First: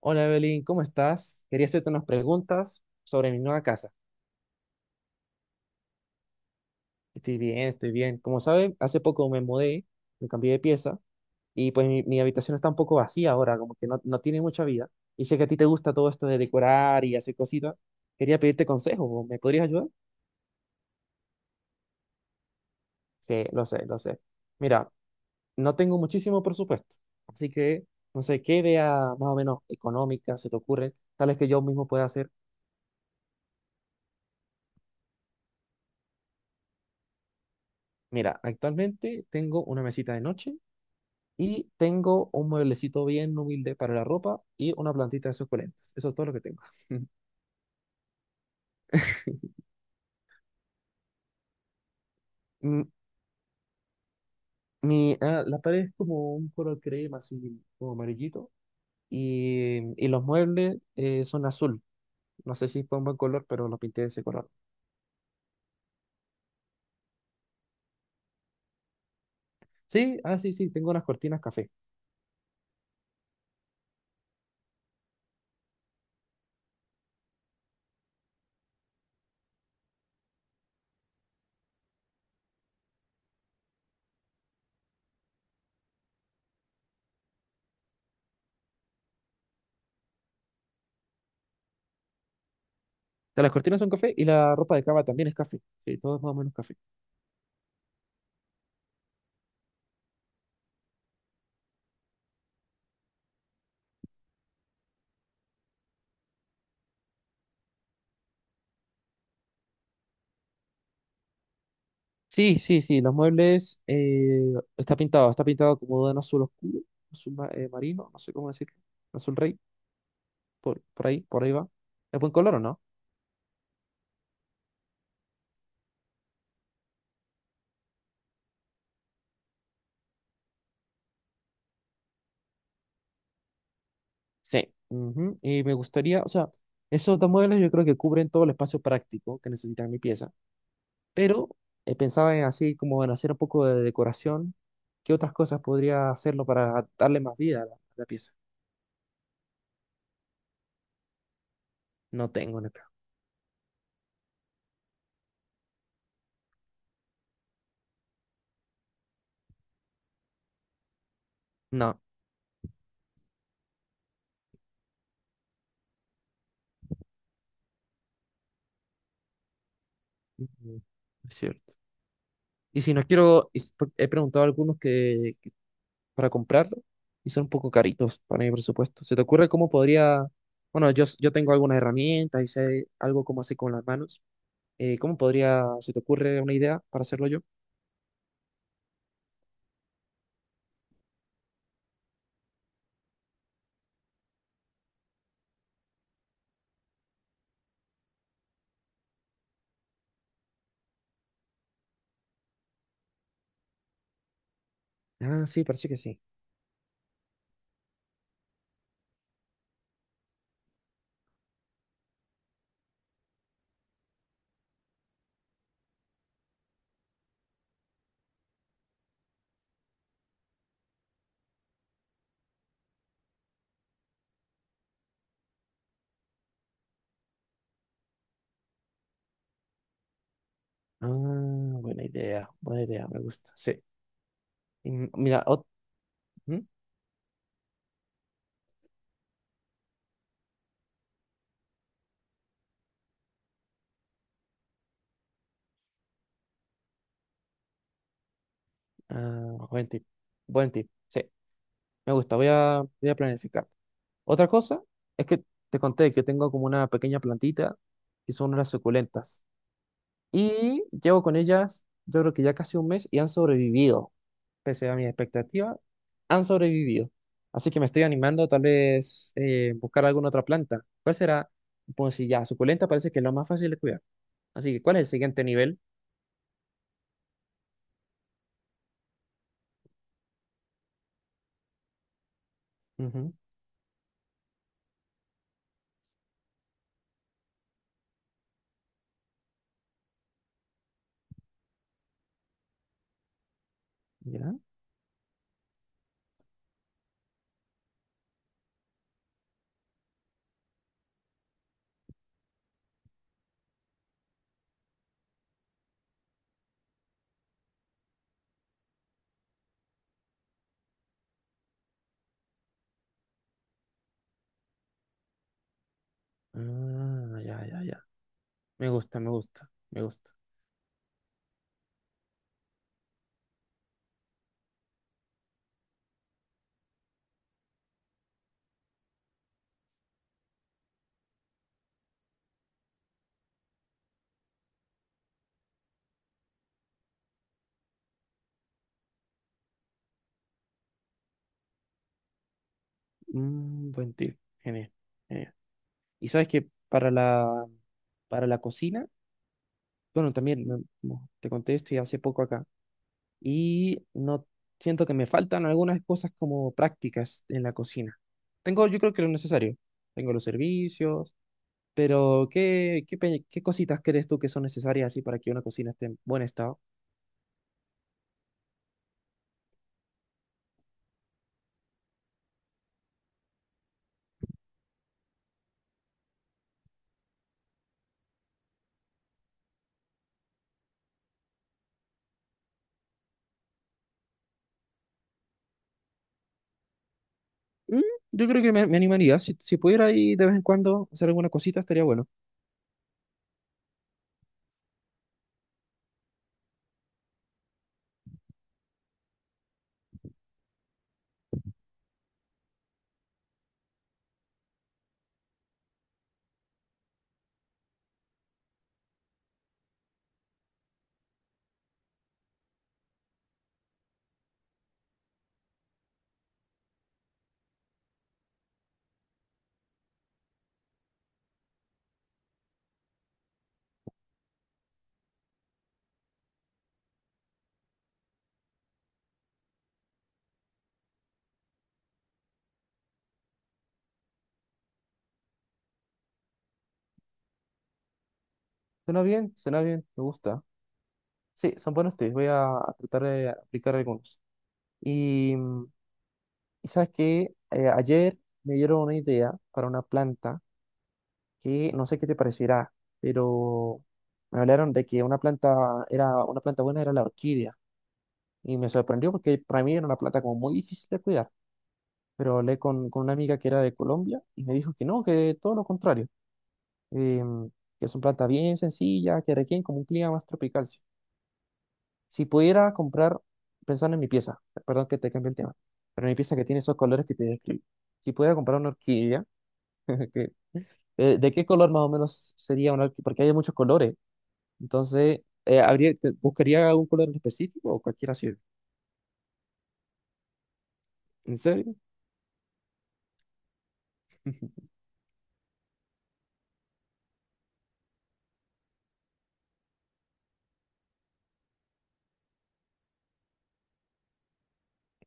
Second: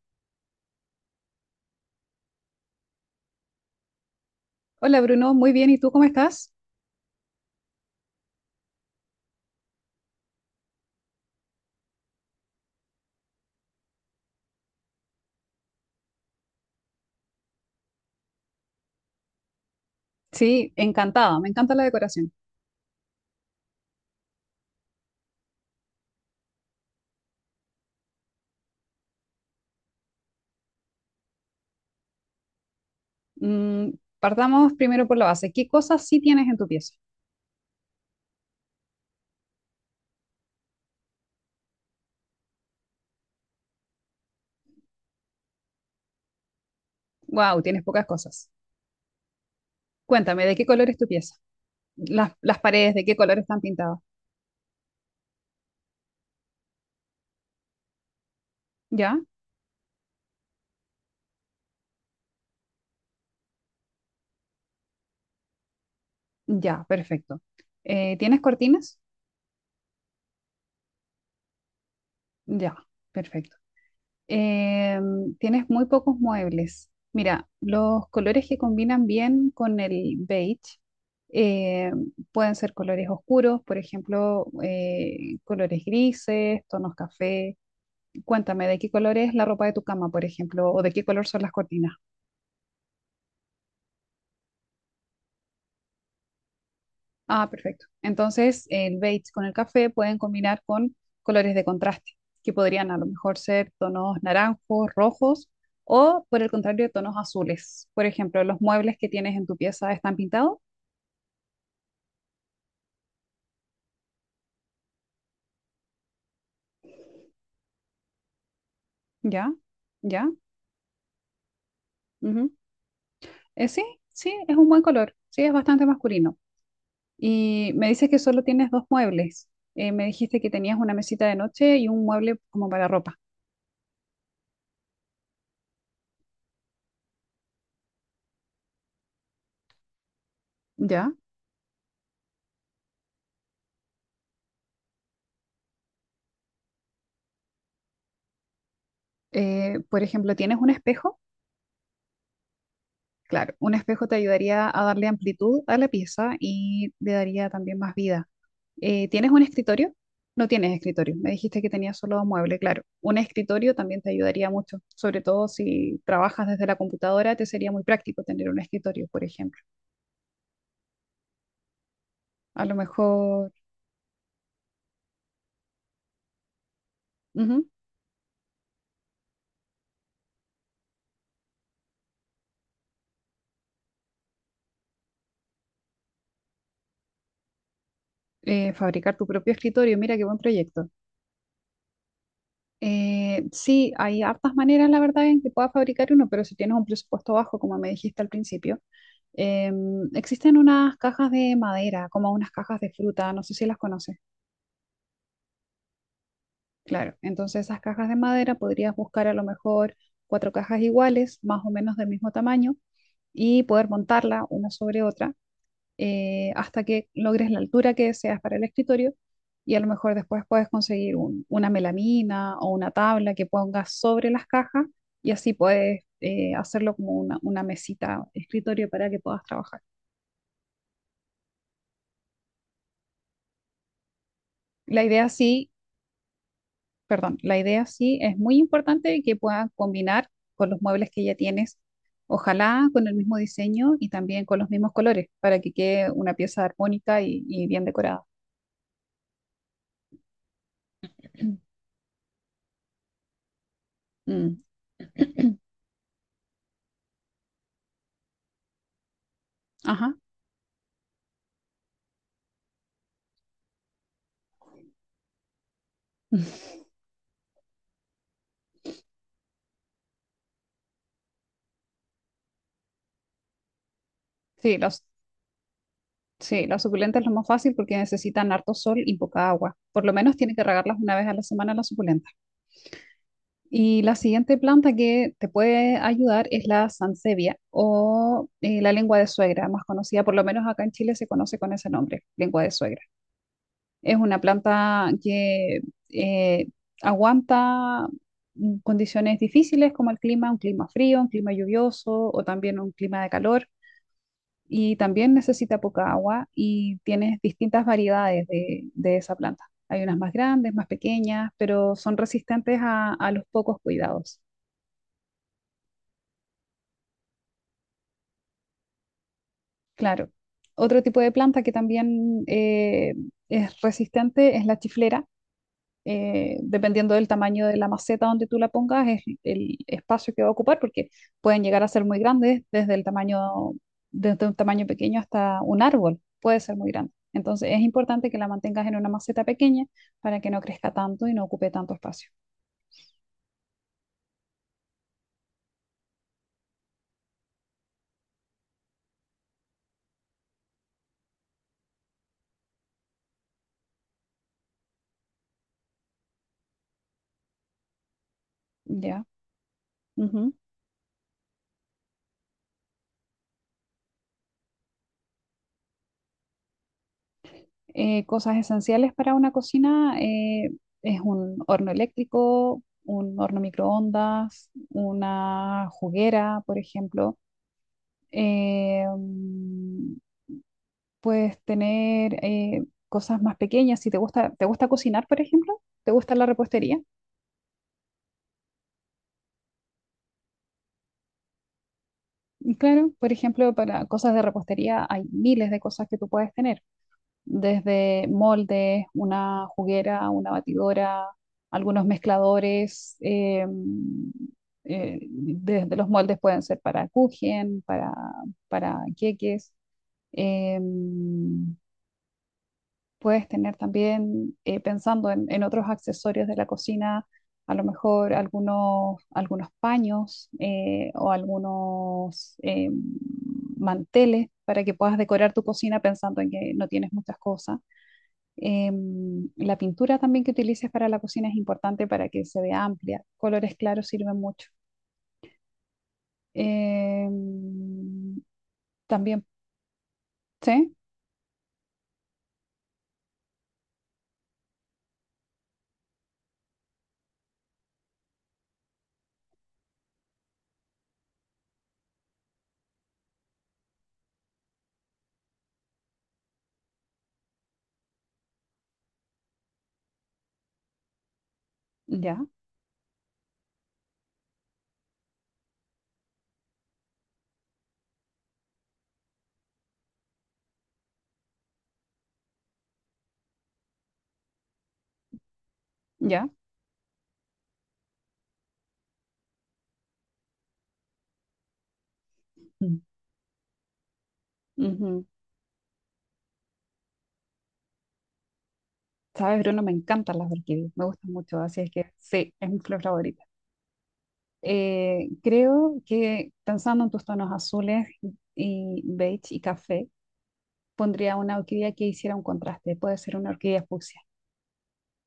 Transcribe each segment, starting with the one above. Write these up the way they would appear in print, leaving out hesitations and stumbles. Hola Evelyn, ¿cómo estás? Quería hacerte unas preguntas sobre mi nueva casa. Hola Bruno, muy bien. ¿Y tú cómo estás? Estoy bien, estoy bien. Como saben, hace poco me mudé, me cambié de pieza y pues mi habitación está un poco vacía ahora, como que no, no tiene mucha vida. Y sé que a ti te gusta todo esto de decorar y hacer cositas. Quería pedirte consejo, ¿me podrías ayudar? Sí, encantada, me encanta la decoración. Sí, lo sé, lo sé. Mira, no tengo muchísimo presupuesto, así que no sé qué idea más o menos económica se te ocurre, tal vez que yo mismo pueda hacer. Mm, partamos primero por la base. ¿Qué cosas sí tienes en tu pieza? Mira, actualmente tengo una mesita de noche y tengo un mueblecito bien humilde para la ropa y una plantita de suculentas. Eso es todo lo que tengo. Wow, tienes pocas cosas. Cuéntame, ¿de qué color es tu pieza? Las Mm, paredes, ¿de qué color están pintadas? La pared es como un color crema, así como amarillito. ¿Ya? Y los muebles son azul. No sé si fue un buen color, pero los pinté de ese color. Ya, perfecto. ¿Tienes cortinas? Sí, ah, sí, sí, tengo unas cortinas café. Ya, perfecto. Eh, tienes muy pocos muebles. Mira, los colores que combinan bien con el beige eh, pueden ser colores oscuros, por ejemplo, colores grises, tonos café. Cuéntame, ¿de qué color es la ropa de tu cama, por ejemplo, o de qué color son las cortinas? Ya, las cortinas son café y la ropa de cama también es café. Sí, todo es más o menos café. Ah, perfecto. Entonces, el beige con el café pueden combinar con colores de contraste, que podrían a lo mejor ser tonos naranjos, rojos o, por el contrario, tonos azules. Por ejemplo, los muebles que tienes en tu pieza están pintados. Sí, sí, sí, los muebles está pintado como de un azul oscuro, marino, no sé cómo decirlo, azul Ya, rey. ya. Por ahí, por ahí va. ¿Es buen Ujú. color o no? Sí, sí, es un buen color. Sí, es bastante masculino. Y me dices que solo tienes dos muebles. Me dijiste que tenías una mesita de noche y un mueble como para ropa. Sí. Ujú. Y me gustaría, o sea, esos dos modelos yo creo que cubren todo el espacio práctico que necesita mi pieza. Ya. Pero pensaba en así como en hacer un poco de decoración. ¿Qué otras cosas podría hacerlo para darle más vida a la pieza? Por ejemplo, ¿tienes un espejo? No tengo, neta. Claro, un espejo te ayudaría a darle amplitud a la pieza y le daría también más vida. ¿Tienes un escritorio? No tienes escritorio. Me dijiste que tenías No. solo dos muebles, claro. Un escritorio también te ayudaría mucho, sobre todo si trabajas desde la computadora, te sería muy práctico tener un escritorio, por ejemplo. Ujú. Es cierto. A lo Y si no quiero, mejor y s- por- He preguntado a algunos que, para comprarlo y son un ujú, poco caritos para mi presupuesto. ¿Se te ocurre cómo podría, bueno, yo tengo algunas herramientas y sé algo cómo hacer con las manos? ¿ Se te ocurre una idea para hacerlo yo? Fabricar tu propio escritorio, mira qué buen proyecto. Sí, hay hartas maneras, la verdad, en que puedas fabricar uno, pero si tienes un presupuesto bajo, como me dijiste al principio. Existen unas cajas de madera, como unas cajas de fruta, no sé si las conoces. Ah, sí, parece que sí. Claro, entonces esas cajas de madera podrías buscar a lo mejor cuatro cajas iguales, más o menos del mismo tamaño, y poder montarla una sobre otra hasta que logres la altura que deseas para el escritorio. Y a lo mejor después puedes conseguir una melamina o una tabla que pongas sobre las cajas y así puedes hacerlo como una mesita, escritorio para que puedas trabajar. Ah, buena idea, me gusta. Sí. Y La m- idea mira, ot- sí ¿Mm? perdón, la idea sí es muy importante que puedan combinar con los muebles que ya tienes, ojalá con el mismo diseño y también con los mismos colores, para que quede una pieza armónica y bien decorada. Ah, buen tip, buen tip. Sí, me gusta, voy a planificar. Otra Mm. cosa es que te conté que tengo como una pequeña plantita que son unas suculentas. Ajá. Y llevo con ellas, yo creo que ya casi un mes y han sobrevivido. Pese a mis expectativas, han sobrevivido. Así que me estoy animando tal vez buscar alguna otra planta. ¿Cuál será? Pues si ya, suculenta parece que es lo más fácil de cuidar. Así Sí, que, ¿cuál es el siguiente nivel? sí, las suculentas es lo más fácil porque necesitan harto sol y poca agua. Por lo menos tiene que regarlas una vez a la semana las suculentas. Ujú, Y la siguiente planta que te puede ayudar es la sansevia o la lengua de suegra, más conocida por lo menos acá en Chile se conoce con ese nombre, lengua de suegra. Es una ¿ya? planta que eh, aguanta mm, condiciones difíciles como el clima, un clima frío, un clima lluvioso o también un clima de calor. Y también necesita poca agua y tienes distintas variedades de esa planta. Hay unas más grandes, más pequeñas, pero son resistentes a los pocos cuidados. Ah, ya, ya, ya. Me gusta, me gusta, me Claro. gusta. Otro tipo de planta que también es resistente es la chiflera. Dependiendo del tamaño de la maceta donde tú la pongas, es el espacio que va a ocupar, porque pueden llegar a ser muy grandes, desde el tamaño, desde un tamaño pequeño hasta un árbol, puede ser muy grande. Entonces es importante que la mantengas en una maceta pequeña para que no crezca tanto y no ocupe tanto espacio. Mm, buen tip. Genial, genial. Y sabes que para la cocina, bueno, como te conté esto ya hace poco acá. Y no siento que me faltan algunas cosas como prácticas en la cocina. Tengo, yo creo que Ya. lo necesario. Tengo los servicios, pero ¿ qué cositas crees tú que son necesarias así para que una cocina esté en buen estado? Cosas esenciales para una cocina es un horno eléctrico, un horno microondas, una juguera, por ejemplo. Eh, mm, puedes tener cosas más pequeñas. Si te gusta, ¿te gusta cocinar, por ejemplo? ¿Te gusta la repostería? Mm, yo creo que me animaría. Si pudiera ir de vez en cuando hacer alguna cosita, estaría bueno. Claro, por ejemplo, para cosas de repostería hay miles de cosas que tú puedes tener. Desde moldes, una juguera, una batidora, algunos mezcladores. Desde los moldes pueden ser para kuchen, para queques. eh, puedes tener también, pensando en otros accesorios de la cocina, a lo mejor algunos paños o algunos manteles para que puedas decorar tu cocina pensando en que no tienes muchas cosas. La pintura también que utilices para la cocina es importante para que se vea amplia. Colores claros sirven mucho. Em, también, Suena bien, me gusta. sí, Sí, son buenos tips. Voy a tratar de aplicar algunos. Y, mm, y sabes que ayer me dieron una idea para una planta que no sé qué te parecerá, pero me hablaron de que una planta era una planta buena era la orquídea y me sorprendió porque para mí era una planta como muy difícil de cuidar, ya, pero hablé con una amiga que era de Colombia y me dijo que no, que todo lo contrario, em, que es una planta bien sencilla, que requiere como un clima más tropical. Si, si pudiera comprar, pensando en mi pieza, perdón que te cambie el tema, pero mi ya. pieza que tiene esos colores que te describí, si pudiera comprar una orquídea, que, ¿de qué color más o menos sería Mm, una orquídea? Porque hay muchos colores. ujú. Entonces, ¿buscaría algún color en específico o cualquiera sirve? Sabes, Bruno, me encantan las orquídeas, me gustan mucho, ¿En así es serio? que sí, es mi flor favorita. Creo que pensando en tus tonos azules y beige y café, pondría una orquídea que hiciera un contraste. Puede ser una orquídea fucsia.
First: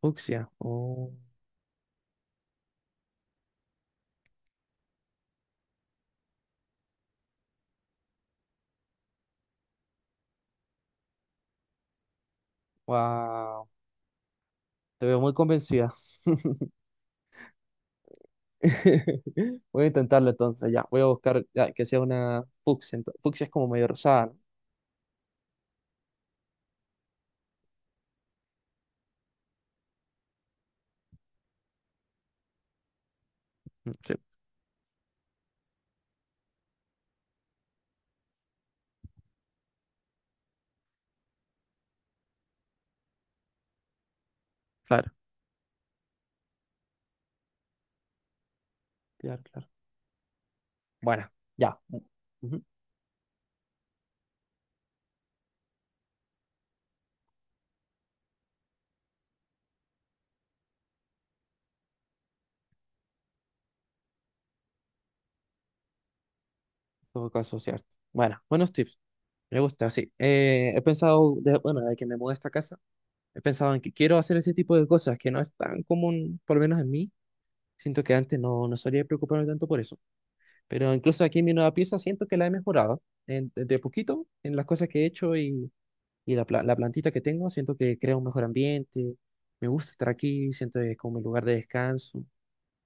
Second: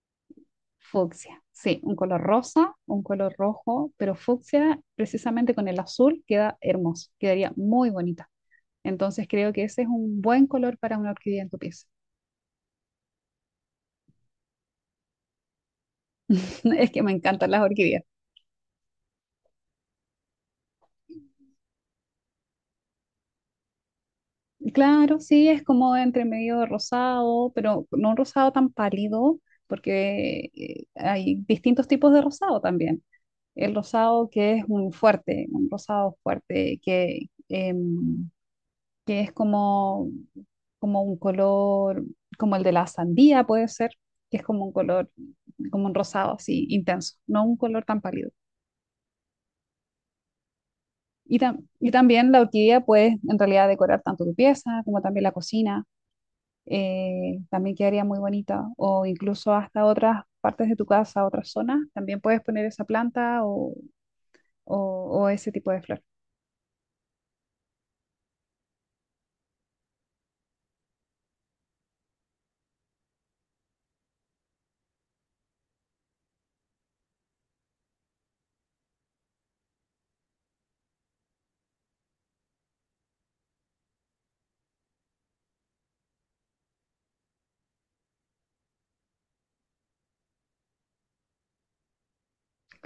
Fucsia. Oh, Fucsia, sí, un color rosa, un color rojo, pero fucsia precisamente con el azul queda hermoso, quedaría muy bonita. Entonces creo que ese es un buen color para una orquídea en tu pieza. wow. Te veo muy convencida. Es que me encantan las orquídeas. Voy a intentarlo entonces, ya. Voy a buscar ya, que sea una fucsia. Fucsia es como medio rosada, ¿no? Claro, sí, es como entre medio rosado, pero no un rosado tan pálido, porque hay distintos tipos de rosado también. El Mm, sí, rosado que es un fuerte, un rosado fuerte, que, em, que es como como un color, como el de la sandía puede ser, que es como un color, claro, como un rosado así intenso, no un color tan pálido. claro, claro. Bueno, ya. Y también la Ujú, en orquídea puedes en realidad decorar tanto tu pieza como también la cocina, también quedaría muy bonita, o incluso hasta otras partes de tu casa, otras zonas, también puedes poner esa planta o, o ese tipo de flor. todo caso, cierto. Bueno, buenos tips. Me gusta, sí. He pensado, de, bueno, de que me mudé a esta casa, he pensado en que quiero hacer ese tipo de cosas que no es tan común, por lo menos en mí. Siento que antes no, no solía preocuparme tanto por eso. Pero incluso aquí en mi nueva pieza siento que la he mejorado de poquito en las cosas que he hecho y la plantita que tengo. Siento que crea un mejor ambiente. Me gusta estar aquí, siento que es como mi lugar de descanso.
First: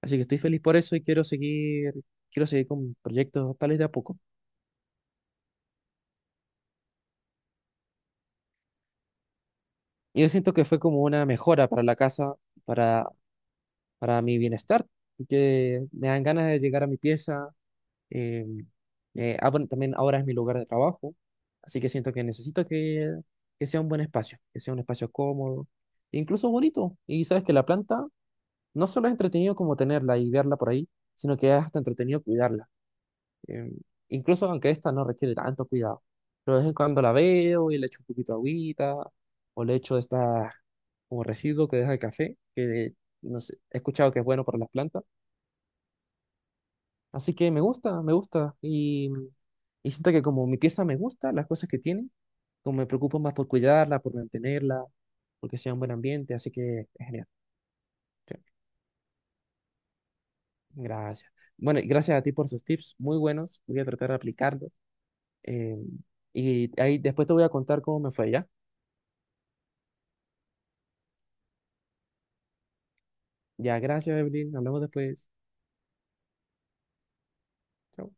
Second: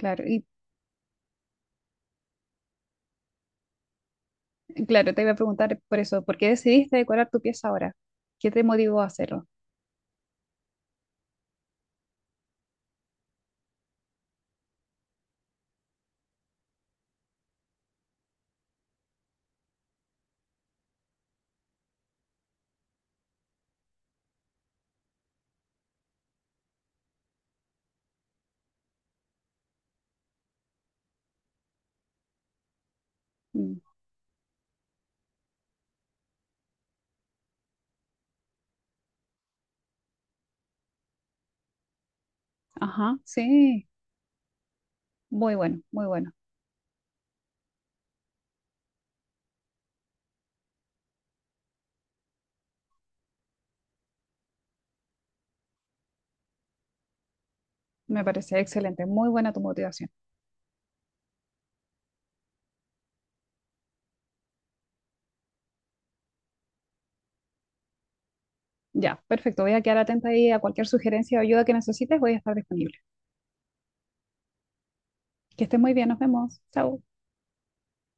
Así que estoy y feliz por eso y quiero seguir con proyectos tales de a poco. claro, te iba a preguntar por eso, ¿por qué decidiste decorar tu pieza ahora? ¿Qué te motivó a hacerlo? Y yo siento que fue como una mejora para la casa, para, para mi bienestar, que me dan ganas de llegar a mi pieza. Eh, bueno, también ahora es mi lugar de trabajo, así que siento que necesito que sea un buen espacio, que sea un espacio cómodo, e incluso bonito. Y sabes que la planta no solo es entretenido como tenerla y verla por ahí, sino que es hasta entretenido cuidarla. Em, Mm, Incluso aunque esta no requiere tanto cuidado. Pero de vez en cuando la veo y le echo un poquito de agüita, o le echo esta como residuo que deja el café, que ajá, no sé, he sí. escuchado que es bueno para las plantas. Muy bueno, muy bueno. Así que me gusta, me gusta. Y siento que como mi pieza me gusta, las cosas que tiene, como me preocupo más por cuidarla, por mantenerla, porque sea un buen ambiente, así que es genial. Me Sí, parece excelente. Muy buena tu motivación. gracias. Bueno, y gracias a ti por sus tips, muy buenos, voy a tratar de aplicarlos. eh, y ahí después te voy a contar cómo me fue, ¿ya? Ya, perfecto. Voy a quedar atenta ahí a cualquier sugerencia o ayuda que necesites. Voy a estar disponible. Ya, gracias, Evelyn, hablamos después. Que estés muy bien. Nos vemos. Chao. Chao.